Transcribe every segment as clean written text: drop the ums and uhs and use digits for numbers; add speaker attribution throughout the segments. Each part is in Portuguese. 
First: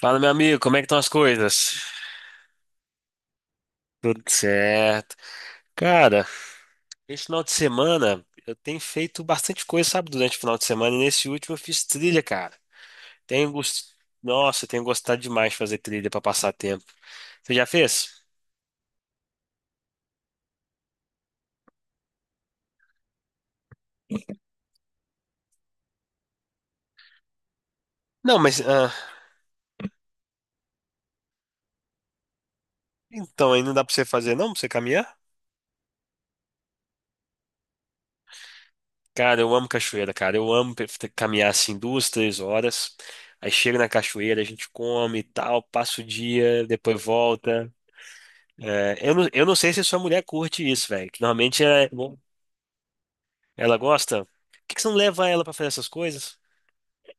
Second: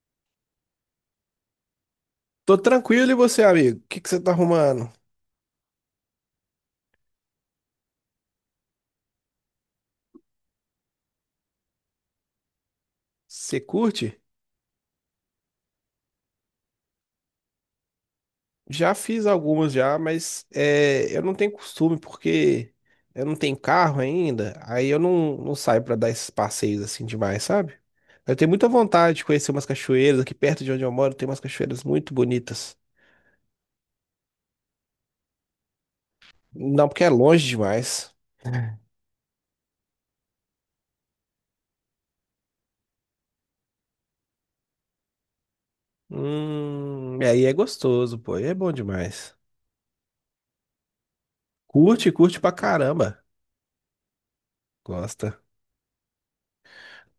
Speaker 1: Fala, meu amigo, como é que estão as coisas?
Speaker 2: Tô tranquilo e você, amigo? O que que você
Speaker 1: Tudo
Speaker 2: tá arrumando?
Speaker 1: certo. Cara, esse final de semana eu tenho feito bastante coisa, sabe, durante o final de semana, e nesse último eu fiz trilha, cara. Tenho
Speaker 2: Você
Speaker 1: gost...
Speaker 2: curte?
Speaker 1: Nossa, eu tenho gostado demais de fazer trilha pra passar tempo. Você já fez?
Speaker 2: Já fiz algumas já, mas é, eu não tenho costume porque eu não tenho carro ainda, aí eu não saio pra dar esses passeios assim demais, sabe? Eu
Speaker 1: Não,
Speaker 2: tenho
Speaker 1: mas
Speaker 2: muita
Speaker 1: ah,
Speaker 2: vontade de conhecer umas cachoeiras, aqui perto de onde eu moro tem umas cachoeiras muito bonitas.
Speaker 1: então aí não dá pra você fazer, não? Pra você caminhar?
Speaker 2: Não, porque é longe demais.
Speaker 1: Cara, eu amo cachoeira, cara. Eu amo caminhar assim 2, 3 horas. Aí chega na cachoeira, a gente come e tal, passa o dia, depois
Speaker 2: Aí é
Speaker 1: volta.
Speaker 2: gostoso, pô, aí é bom
Speaker 1: É, eu não,
Speaker 2: demais.
Speaker 1: eu não sei se sua mulher curte isso, velho. Que normalmente é.
Speaker 2: Curte, curte pra caramba.
Speaker 1: Ela gosta. Por que que você não leva
Speaker 2: Gosta.
Speaker 1: ela pra fazer essas coisas?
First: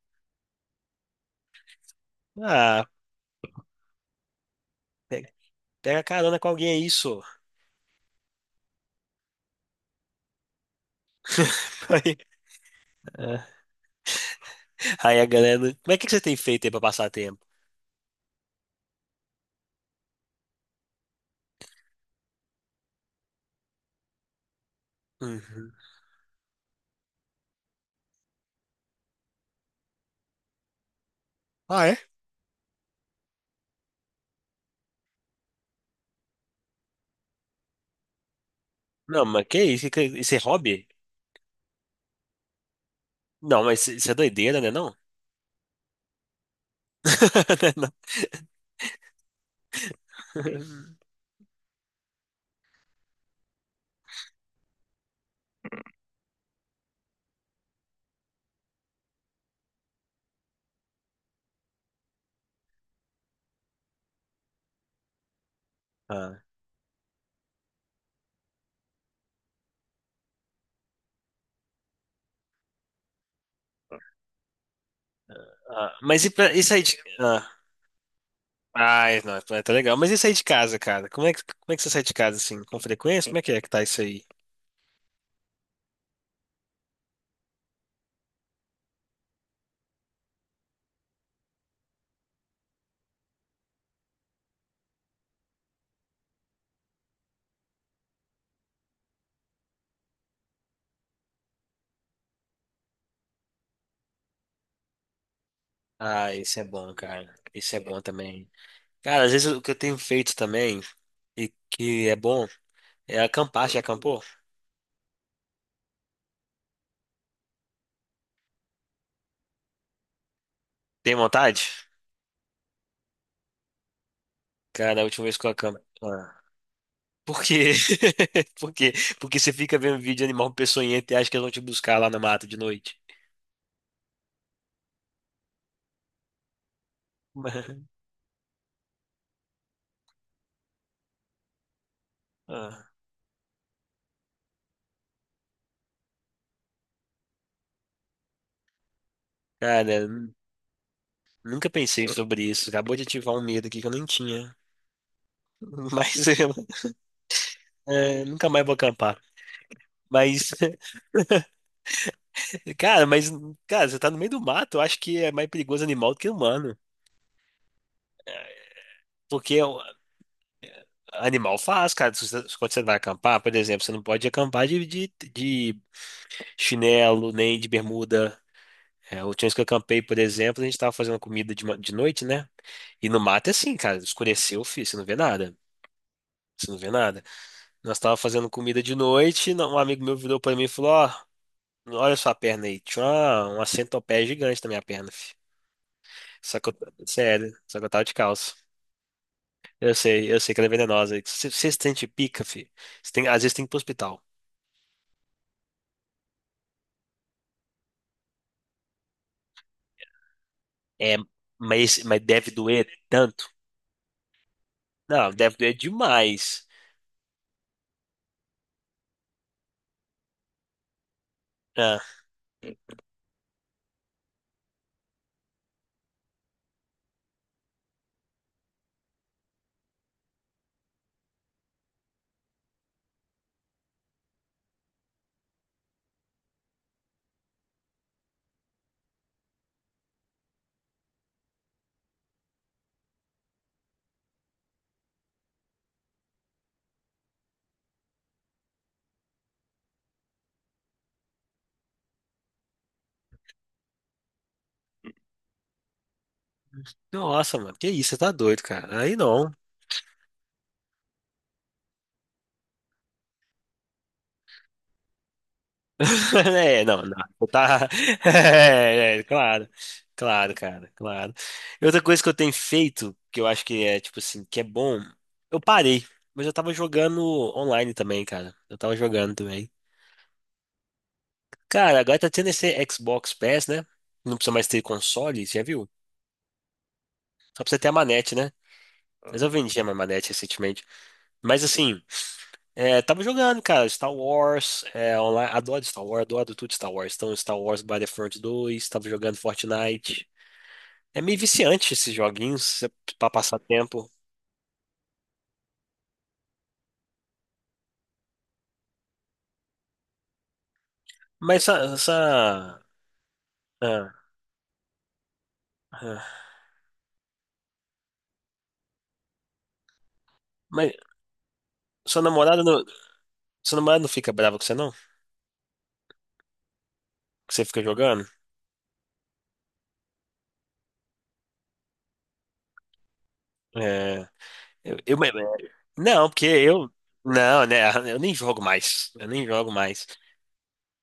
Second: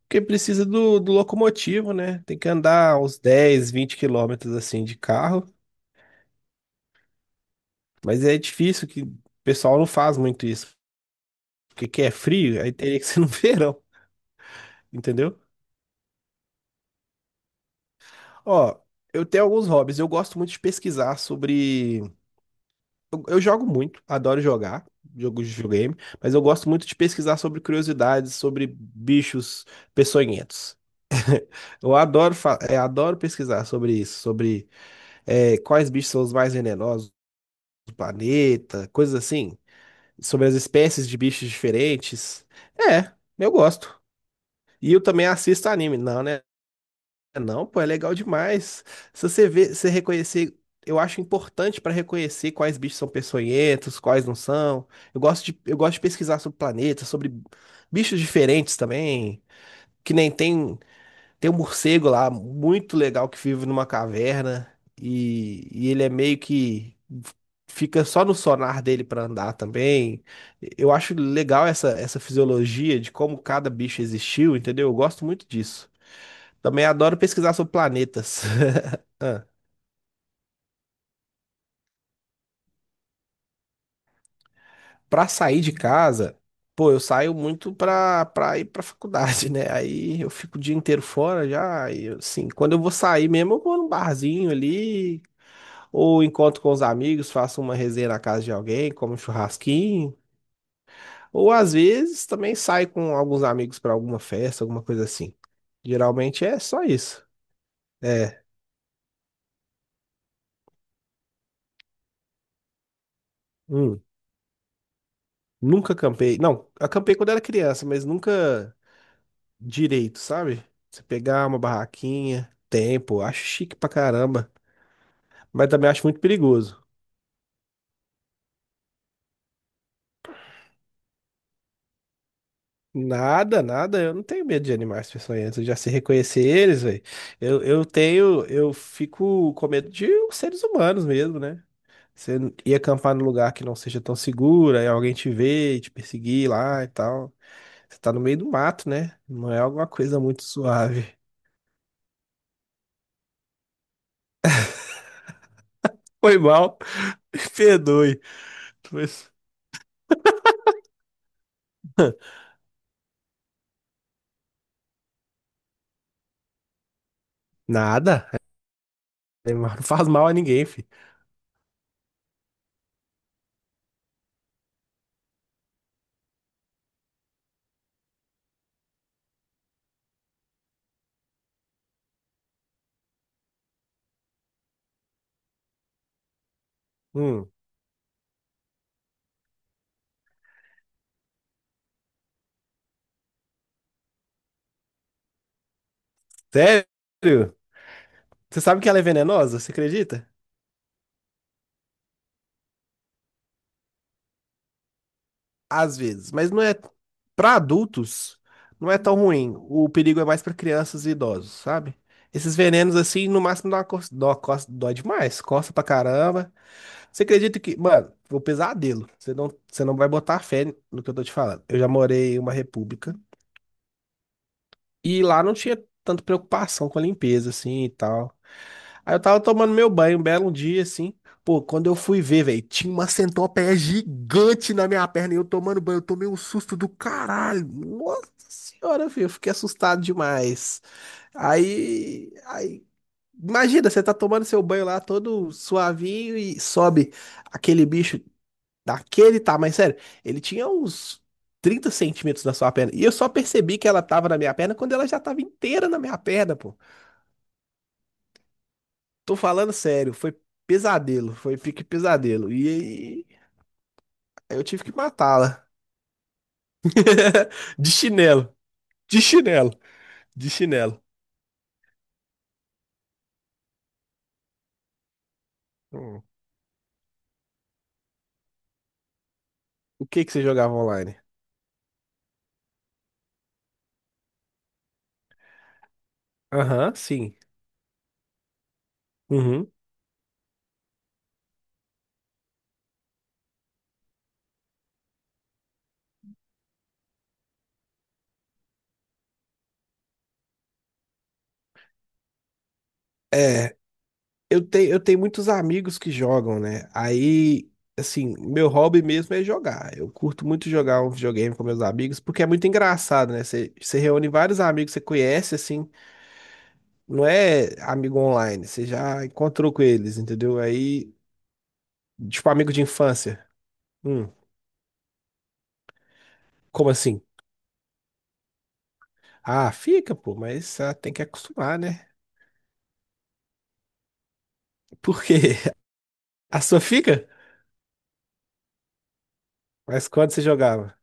Speaker 2: Porque precisa do locomotivo, né? Tem que
Speaker 1: Ah,
Speaker 2: andar uns 10, 20 quilômetros assim de
Speaker 1: pega,
Speaker 2: carro.
Speaker 1: pega carona com alguém, é isso.
Speaker 2: Mas é difícil que o pessoal não faz muito isso. Porque que é
Speaker 1: Aí,
Speaker 2: frio, aí teria que ser no
Speaker 1: é,
Speaker 2: verão,
Speaker 1: aí a
Speaker 2: entendeu?
Speaker 1: galera, né. Mas o que que você tem feito aí pra passar tempo?
Speaker 2: Ó, eu tenho alguns hobbies. Eu gosto muito de pesquisar sobre. Eu jogo muito, adoro jogar. Jogo de
Speaker 1: Uhum.
Speaker 2: videogame, mas eu gosto muito de pesquisar sobre curiosidades, sobre bichos peçonhentos.
Speaker 1: Ah,
Speaker 2: Eu
Speaker 1: é?
Speaker 2: adoro, adoro pesquisar sobre isso, sobre quais bichos são os mais venenosos do planeta, coisas
Speaker 1: Não, mas
Speaker 2: assim,
Speaker 1: que isso? Isso é
Speaker 2: sobre as
Speaker 1: hobby?
Speaker 2: espécies de bichos diferentes. É, eu
Speaker 1: Não, mas
Speaker 2: gosto.
Speaker 1: isso é doideira, né?
Speaker 2: E
Speaker 1: Não?
Speaker 2: eu também assisto anime. Não, né? Não, pô, é
Speaker 1: Não.
Speaker 2: legal demais. Se você ver, você reconhecer, eu acho importante para reconhecer quais bichos são peçonhentos, quais não são. Eu gosto de pesquisar sobre planetas, sobre bichos diferentes também, que nem tem. Tem um morcego lá, muito legal, que vive numa caverna. E ele é meio
Speaker 1: Ah,
Speaker 2: que. Fica só no sonar dele pra andar também. Eu acho legal essa fisiologia de como cada bicho existiu, entendeu? Eu gosto muito disso.
Speaker 1: ah, mas e pra, isso aí
Speaker 2: Também
Speaker 1: de.
Speaker 2: adoro
Speaker 1: Ah,
Speaker 2: pesquisar sobre planetas.
Speaker 1: ai, não,
Speaker 2: Ah,
Speaker 1: é, tá legal. Mas isso aí de casa, cara? Como é que você sai de casa assim? Com frequência? Como é que tá isso aí?
Speaker 2: pra sair de casa, pô, eu saio muito pra ir pra faculdade, né? Aí eu fico o dia inteiro fora já. E assim, quando eu vou sair mesmo, eu vou num barzinho ali ou encontro com os amigos, faço uma resenha na casa de alguém, como um churrasquinho. Ou às vezes também saio com alguns amigos para alguma festa, alguma coisa assim.
Speaker 1: Ah,
Speaker 2: Geralmente
Speaker 1: isso
Speaker 2: é
Speaker 1: é
Speaker 2: só
Speaker 1: bom,
Speaker 2: isso.
Speaker 1: cara. Isso é bom
Speaker 2: É,
Speaker 1: também. Cara, às vezes o que eu tenho feito também, e que é bom, é acampar. Já
Speaker 2: hum,
Speaker 1: acampou?
Speaker 2: nunca acampei. Não, acampei quando era criança, mas nunca direito, sabe? Você
Speaker 1: Tem
Speaker 2: pegar uma
Speaker 1: vontade?
Speaker 2: barraquinha, tempo, acho chique pra caramba,
Speaker 1: Cara, a última vez que eu
Speaker 2: mas
Speaker 1: acampei.
Speaker 2: também acho muito
Speaker 1: Ah.
Speaker 2: perigoso.
Speaker 1: Por quê? Por quê? Porque você fica vendo vídeo de animal peçonhento e acha que eles vão te buscar lá na mata de noite.
Speaker 2: Nada, nada, eu não tenho medo de animais peçonhentos, eu já sei reconhecer eles, velho. Eu fico com medo de os seres humanos mesmo, né? Ir
Speaker 1: Ah.
Speaker 2: acampar num lugar que não seja tão seguro, aí alguém te vê, e te perseguir lá e tal. Você tá no meio do mato, né? Não é alguma
Speaker 1: Cara,
Speaker 2: coisa muito suave.
Speaker 1: nunca pensei sobre isso. Acabou de ativar um medo aqui que eu nem tinha. Mas
Speaker 2: Foi
Speaker 1: eu,
Speaker 2: mal, me perdoe.
Speaker 1: é, nunca mais vou acampar.
Speaker 2: Mas-
Speaker 1: Mas cara, mas, cara, você tá no meio do mato, eu acho que é mais perigoso animal do que humano.
Speaker 2: Nada.
Speaker 1: Porque
Speaker 2: Neymar
Speaker 1: o
Speaker 2: não faz mal a ninguém, filho.
Speaker 1: animal faz, cara. Se você- Quando você vai acampar, por exemplo, você não pode acampar de chinelo, nem de bermuda. É, a última vez que eu acampei, por exemplo, a gente tava fazendo comida de noite, né? E no mato é assim, cara, escureceu, filho, você não vê nada. Você não vê nada.
Speaker 2: Hum,
Speaker 1: Nós tava fazendo comida de noite, um amigo meu virou pra mim e falou, ó, olha sua perna aí. Tinha uma centopeia gigante na minha perna, filho. Só que eu,
Speaker 2: sério?
Speaker 1: sério, só que eu tava de calça.
Speaker 2: Você sabe que ela é venenosa? Você
Speaker 1: Eu
Speaker 2: acredita?
Speaker 1: sei, eu sei que ela é venenosa. Se você sente pica, fi, você tem, às vezes tem que ir pro hospital.
Speaker 2: Às vezes, mas não é para adultos, não é tão ruim. O perigo é mais para crianças e
Speaker 1: É,
Speaker 2: idosos, sabe?
Speaker 1: mas deve
Speaker 2: Esses
Speaker 1: doer
Speaker 2: venenos assim, no
Speaker 1: tanto?
Speaker 2: máximo dá uma dó, dói
Speaker 1: Não,
Speaker 2: demais,
Speaker 1: deve doer
Speaker 2: coça pra caramba.
Speaker 1: demais.
Speaker 2: Você acredita que, mano, vou pesadelo. Você não vai botar fé no que eu tô te falando. Eu já
Speaker 1: Ah,
Speaker 2: morei em uma república e lá não tinha tanta preocupação com a limpeza, assim, e tal. Aí eu tava tomando meu banho um belo dia, assim. Pô, quando eu fui ver, velho, tinha uma centopeia gigante na minha perna e eu tomando banho. Eu tomei um susto do caralho. Nossa senhora, filho, eu fiquei assustado demais. Aí, aí, imagina, você tá tomando seu banho lá todo suavinho e sobe aquele bicho daquele tá tamanho, sério. Ele tinha uns 30 centímetros na sua perna. E eu só percebi que ela tava na minha perna quando ela já tava inteira na minha perna, pô.
Speaker 1: nossa, mano, que isso, você tá doido, cara. Aí
Speaker 2: Tô
Speaker 1: não.
Speaker 2: falando sério, foi pesadelo, foi pique pesadelo. E aí eu tive que matá-la.
Speaker 1: É, não, não. Você tá.
Speaker 2: De chinelo,
Speaker 1: É,
Speaker 2: de
Speaker 1: é, claro,
Speaker 2: chinelo, de
Speaker 1: claro, cara,
Speaker 2: chinelo.
Speaker 1: claro. E outra coisa que eu tenho feito, que eu acho que é, tipo assim, que é bom, eu parei,
Speaker 2: Hum.
Speaker 1: mas eu tava jogando online também, cara. Eu tava jogando também.
Speaker 2: O que que você jogava online?
Speaker 1: Cara, agora tá tendo esse Xbox Pass, né? Não precisa mais ter console, já viu?
Speaker 2: Aham, sim.
Speaker 1: Só precisa ter a manete, né? Mas eu
Speaker 2: Uhum.
Speaker 1: vendi a minha manete recentemente. Mas assim, é, tava jogando, cara, Star Wars, é, online. Adoro Star Wars, adoro tudo Star Wars. Então, Star Wars Battlefront 2 tava jogando Fortnite. É meio viciante esses joguinhos é pra passar
Speaker 2: É.
Speaker 1: tempo.
Speaker 2: Eu tenho muitos amigos que jogam, né? Aí, assim, meu hobby mesmo é jogar. Eu curto muito jogar um videogame
Speaker 1: Mas
Speaker 2: com meus amigos, porque é muito engraçado, né? Você
Speaker 1: ah,
Speaker 2: reúne vários amigos que você conhece, assim,
Speaker 1: ah.
Speaker 2: não é amigo online, você já encontrou com eles, entendeu?
Speaker 1: Mas
Speaker 2: Aí,
Speaker 1: sua
Speaker 2: tipo,
Speaker 1: namorada
Speaker 2: amigo de
Speaker 1: não,
Speaker 2: infância.
Speaker 1: sua namorada não
Speaker 2: Hum,
Speaker 1: fica brava com você, não?
Speaker 2: como assim?
Speaker 1: Que você fica jogando?
Speaker 2: Ah, fica, pô, mas tem que acostumar, né?
Speaker 1: É. Eu, eu-
Speaker 2: Por quê?
Speaker 1: não, porque
Speaker 2: A sua
Speaker 1: eu.
Speaker 2: fica?
Speaker 1: Não, né? Eu nem jogo mais. Eu nem jogo mais.
Speaker 2: Mas quando você jogava?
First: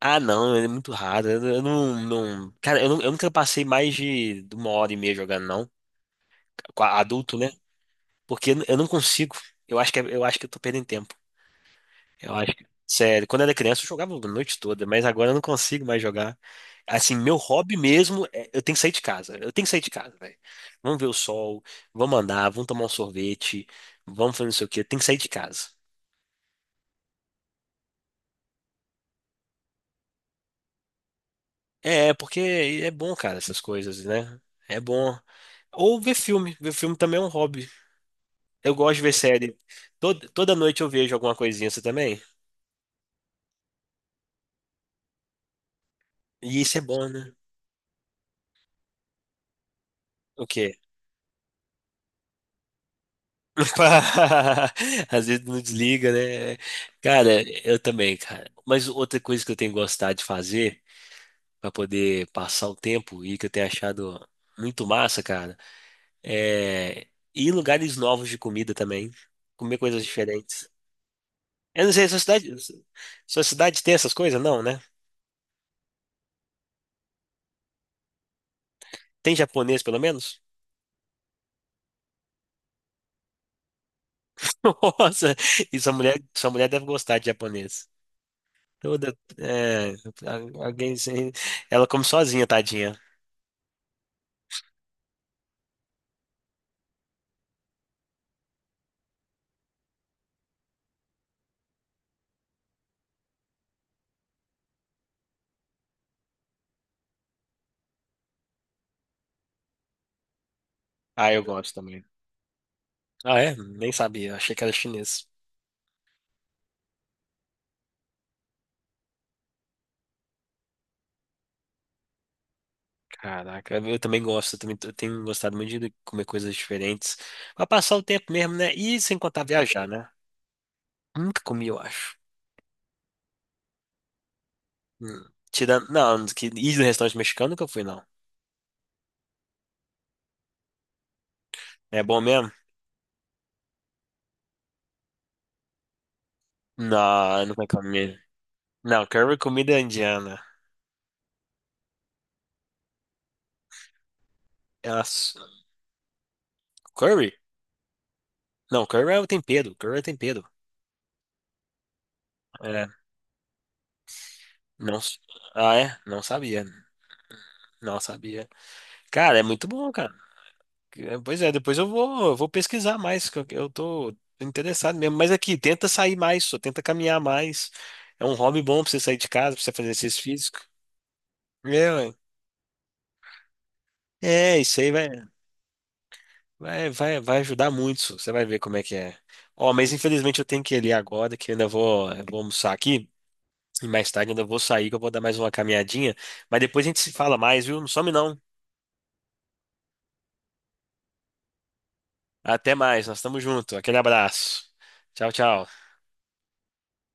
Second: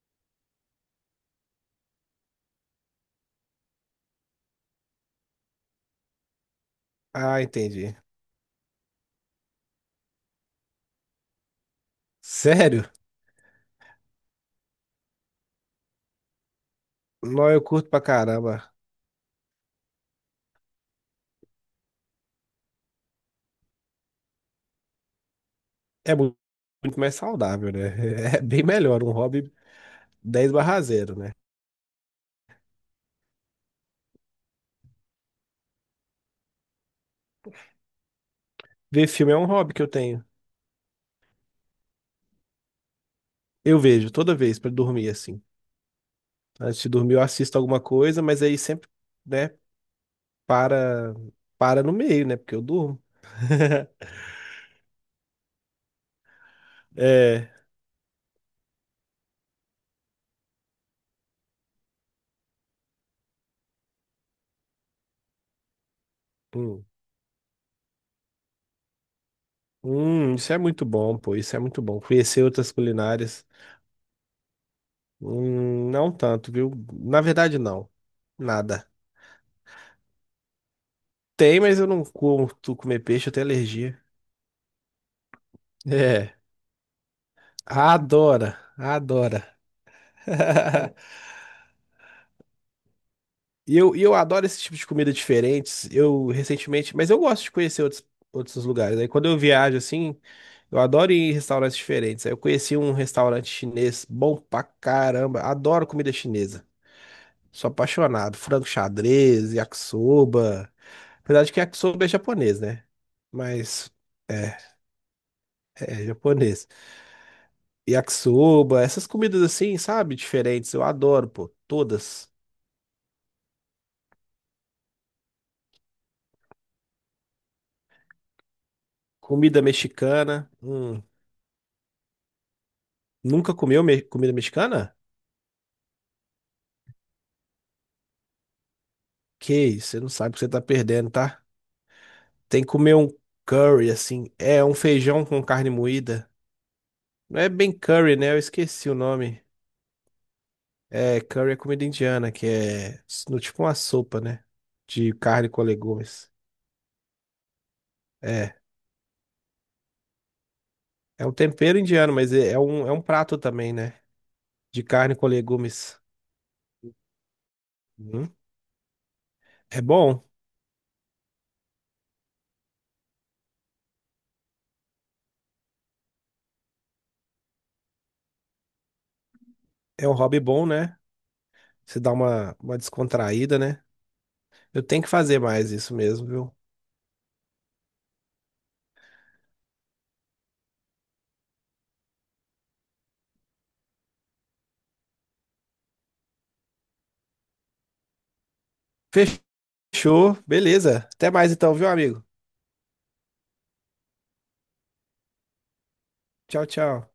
Speaker 1: Ah, não, é muito raro. Eu não, não. Cara, eu nunca passei mais de uma hora e meia jogando, não. Adulto,
Speaker 2: Ah,
Speaker 1: né?
Speaker 2: entendi.
Speaker 1: Porque eu não consigo. Eu acho que, eu acho que eu tô perdendo tempo. Eu acho que.
Speaker 2: Sério?
Speaker 1: Sério, quando eu era criança eu jogava a noite toda, mas agora eu não consigo mais jogar. Assim, meu
Speaker 2: Não, eu
Speaker 1: hobby
Speaker 2: curto pra
Speaker 1: mesmo é eu
Speaker 2: caramba.
Speaker 1: tenho que sair de casa. Eu tenho que sair de casa, velho. Vamos ver o sol, vamos andar, vamos tomar um sorvete, vamos fazer não sei o quê. Eu tenho que sair de casa.
Speaker 2: É muito mais saudável, né? É bem melhor, um hobby dez barra 0, né?
Speaker 1: É, porque é bom, cara, essas coisas, né? É bom. Ou ver filme. Ver filme também é um hobby. Eu gosto de
Speaker 2: Ver
Speaker 1: ver
Speaker 2: filme é um
Speaker 1: série.
Speaker 2: hobby que eu tenho.
Speaker 1: Toda noite eu vejo alguma coisinha, você também?
Speaker 2: Eu vejo toda vez pra dormir, assim.
Speaker 1: E isso é
Speaker 2: Antes de
Speaker 1: bom,
Speaker 2: dormir eu
Speaker 1: né?
Speaker 2: assisto alguma coisa, mas aí sempre, né,
Speaker 1: O quê?
Speaker 2: para, para no meio, né? Porque eu durmo.
Speaker 1: Às vezes não desliga, né? Cara,
Speaker 2: É,
Speaker 1: eu também, cara. Mas outra coisa que eu tenho gostado de fazer pra poder passar o tempo e que eu tenho achado muito massa, cara,
Speaker 2: hum,
Speaker 1: é ir em lugares novos de comida também. Comer coisas
Speaker 2: Isso é
Speaker 1: diferentes.
Speaker 2: muito bom, pô, isso é muito
Speaker 1: Eu não
Speaker 2: bom.
Speaker 1: sei, sua
Speaker 2: Conhecer
Speaker 1: cidade,
Speaker 2: outras
Speaker 1: sua
Speaker 2: culinárias,
Speaker 1: cidade tem essas coisas? Não, né?
Speaker 2: não tanto, viu? Na verdade, não. Nada.
Speaker 1: Tem japonês, pelo menos?
Speaker 2: Tem, mas eu não curto comer peixe, eu tenho alergia.
Speaker 1: Nossa, e sua mulher,
Speaker 2: É,
Speaker 1: sua mulher deve gostar de japonês.
Speaker 2: adora,
Speaker 1: Toda,
Speaker 2: adora.
Speaker 1: é, alguém, ela come sozinha, tadinha.
Speaker 2: E eu adoro esse tipo de comida diferentes. Eu recentemente, mas eu gosto de conhecer outros lugares. Aí quando eu viajo assim, eu adoro ir em restaurantes diferentes. Aí eu conheci um restaurante chinês bom pra caramba. Adoro comida chinesa. Sou apaixonado. Frango xadrez, yakisoba.
Speaker 1: Ah, eu
Speaker 2: Apesar de que
Speaker 1: gosto também.
Speaker 2: yakisoba é japonês, né?
Speaker 1: Ah, é? Nem
Speaker 2: Mas
Speaker 1: sabia, achei
Speaker 2: é,
Speaker 1: que era chinês.
Speaker 2: é japonês. Yakisoba, essas comidas assim, sabe? Diferentes. Eu adoro, pô. Todas.
Speaker 1: Caraca, eu também gosto, eu também tenho gostado muito de comer coisas diferentes. Pra passar o tempo mesmo, né? E sem contar
Speaker 2: Comida
Speaker 1: viajar, né?
Speaker 2: mexicana.
Speaker 1: Nunca comi, eu acho.
Speaker 2: Nunca comeu comida mexicana?
Speaker 1: Hum. Tirando, não, que ir no restaurante mexicano nunca fui, não.
Speaker 2: Que isso, você não sabe o que você tá perdendo, tá?
Speaker 1: É bom mesmo?
Speaker 2: Tem que comer um curry, assim. É um feijão com carne moída. Não
Speaker 1: Não,
Speaker 2: é
Speaker 1: não vai
Speaker 2: bem curry,
Speaker 1: comer.
Speaker 2: né? Eu esqueci o
Speaker 1: Não, curry é
Speaker 2: nome.
Speaker 1: comida indiana.
Speaker 2: É, curry é comida indiana, que é no, tipo uma sopa, né? De
Speaker 1: Elas.
Speaker 2: carne com legumes.
Speaker 1: Curry?
Speaker 2: É,
Speaker 1: Não, curry é o tempero. Curry é o tempero.
Speaker 2: é um tempero indiano, mas
Speaker 1: É,
Speaker 2: é um prato também, né? De
Speaker 1: não.
Speaker 2: carne com
Speaker 1: Ah, é?
Speaker 2: legumes.
Speaker 1: Não sabia. Não
Speaker 2: Uhum.
Speaker 1: sabia. Cara, é muito
Speaker 2: É
Speaker 1: bom, cara.
Speaker 2: bom,
Speaker 1: É, pois é, depois eu vou pesquisar mais, que eu tô interessado mesmo. Mas aqui, tenta sair mais, só tenta caminhar mais. É um hobby bom pra você sair de casa, pra você fazer
Speaker 2: é um
Speaker 1: exercício
Speaker 2: hobby
Speaker 1: físico.
Speaker 2: bom, né?
Speaker 1: É,
Speaker 2: Você dá
Speaker 1: ué.
Speaker 2: uma descontraída, né?
Speaker 1: É, isso
Speaker 2: Eu
Speaker 1: aí
Speaker 2: tenho
Speaker 1: vai.
Speaker 2: que fazer mais isso mesmo,
Speaker 1: Vai, vai, vai ajudar muito. Você vai ver como é que é. Ó, mas infelizmente eu tenho que ir ali agora, que eu vou almoçar aqui. E mais tarde ainda vou sair, que eu vou dar mais uma caminhadinha. Mas depois a gente se fala mais, viu? Não some não.
Speaker 2: viu? Show, beleza. Até mais então, viu, amigo?
Speaker 1: Até mais, nós estamos juntos. Aquele abraço. Tchau, tchau.
Speaker 2: Tchau, tchau.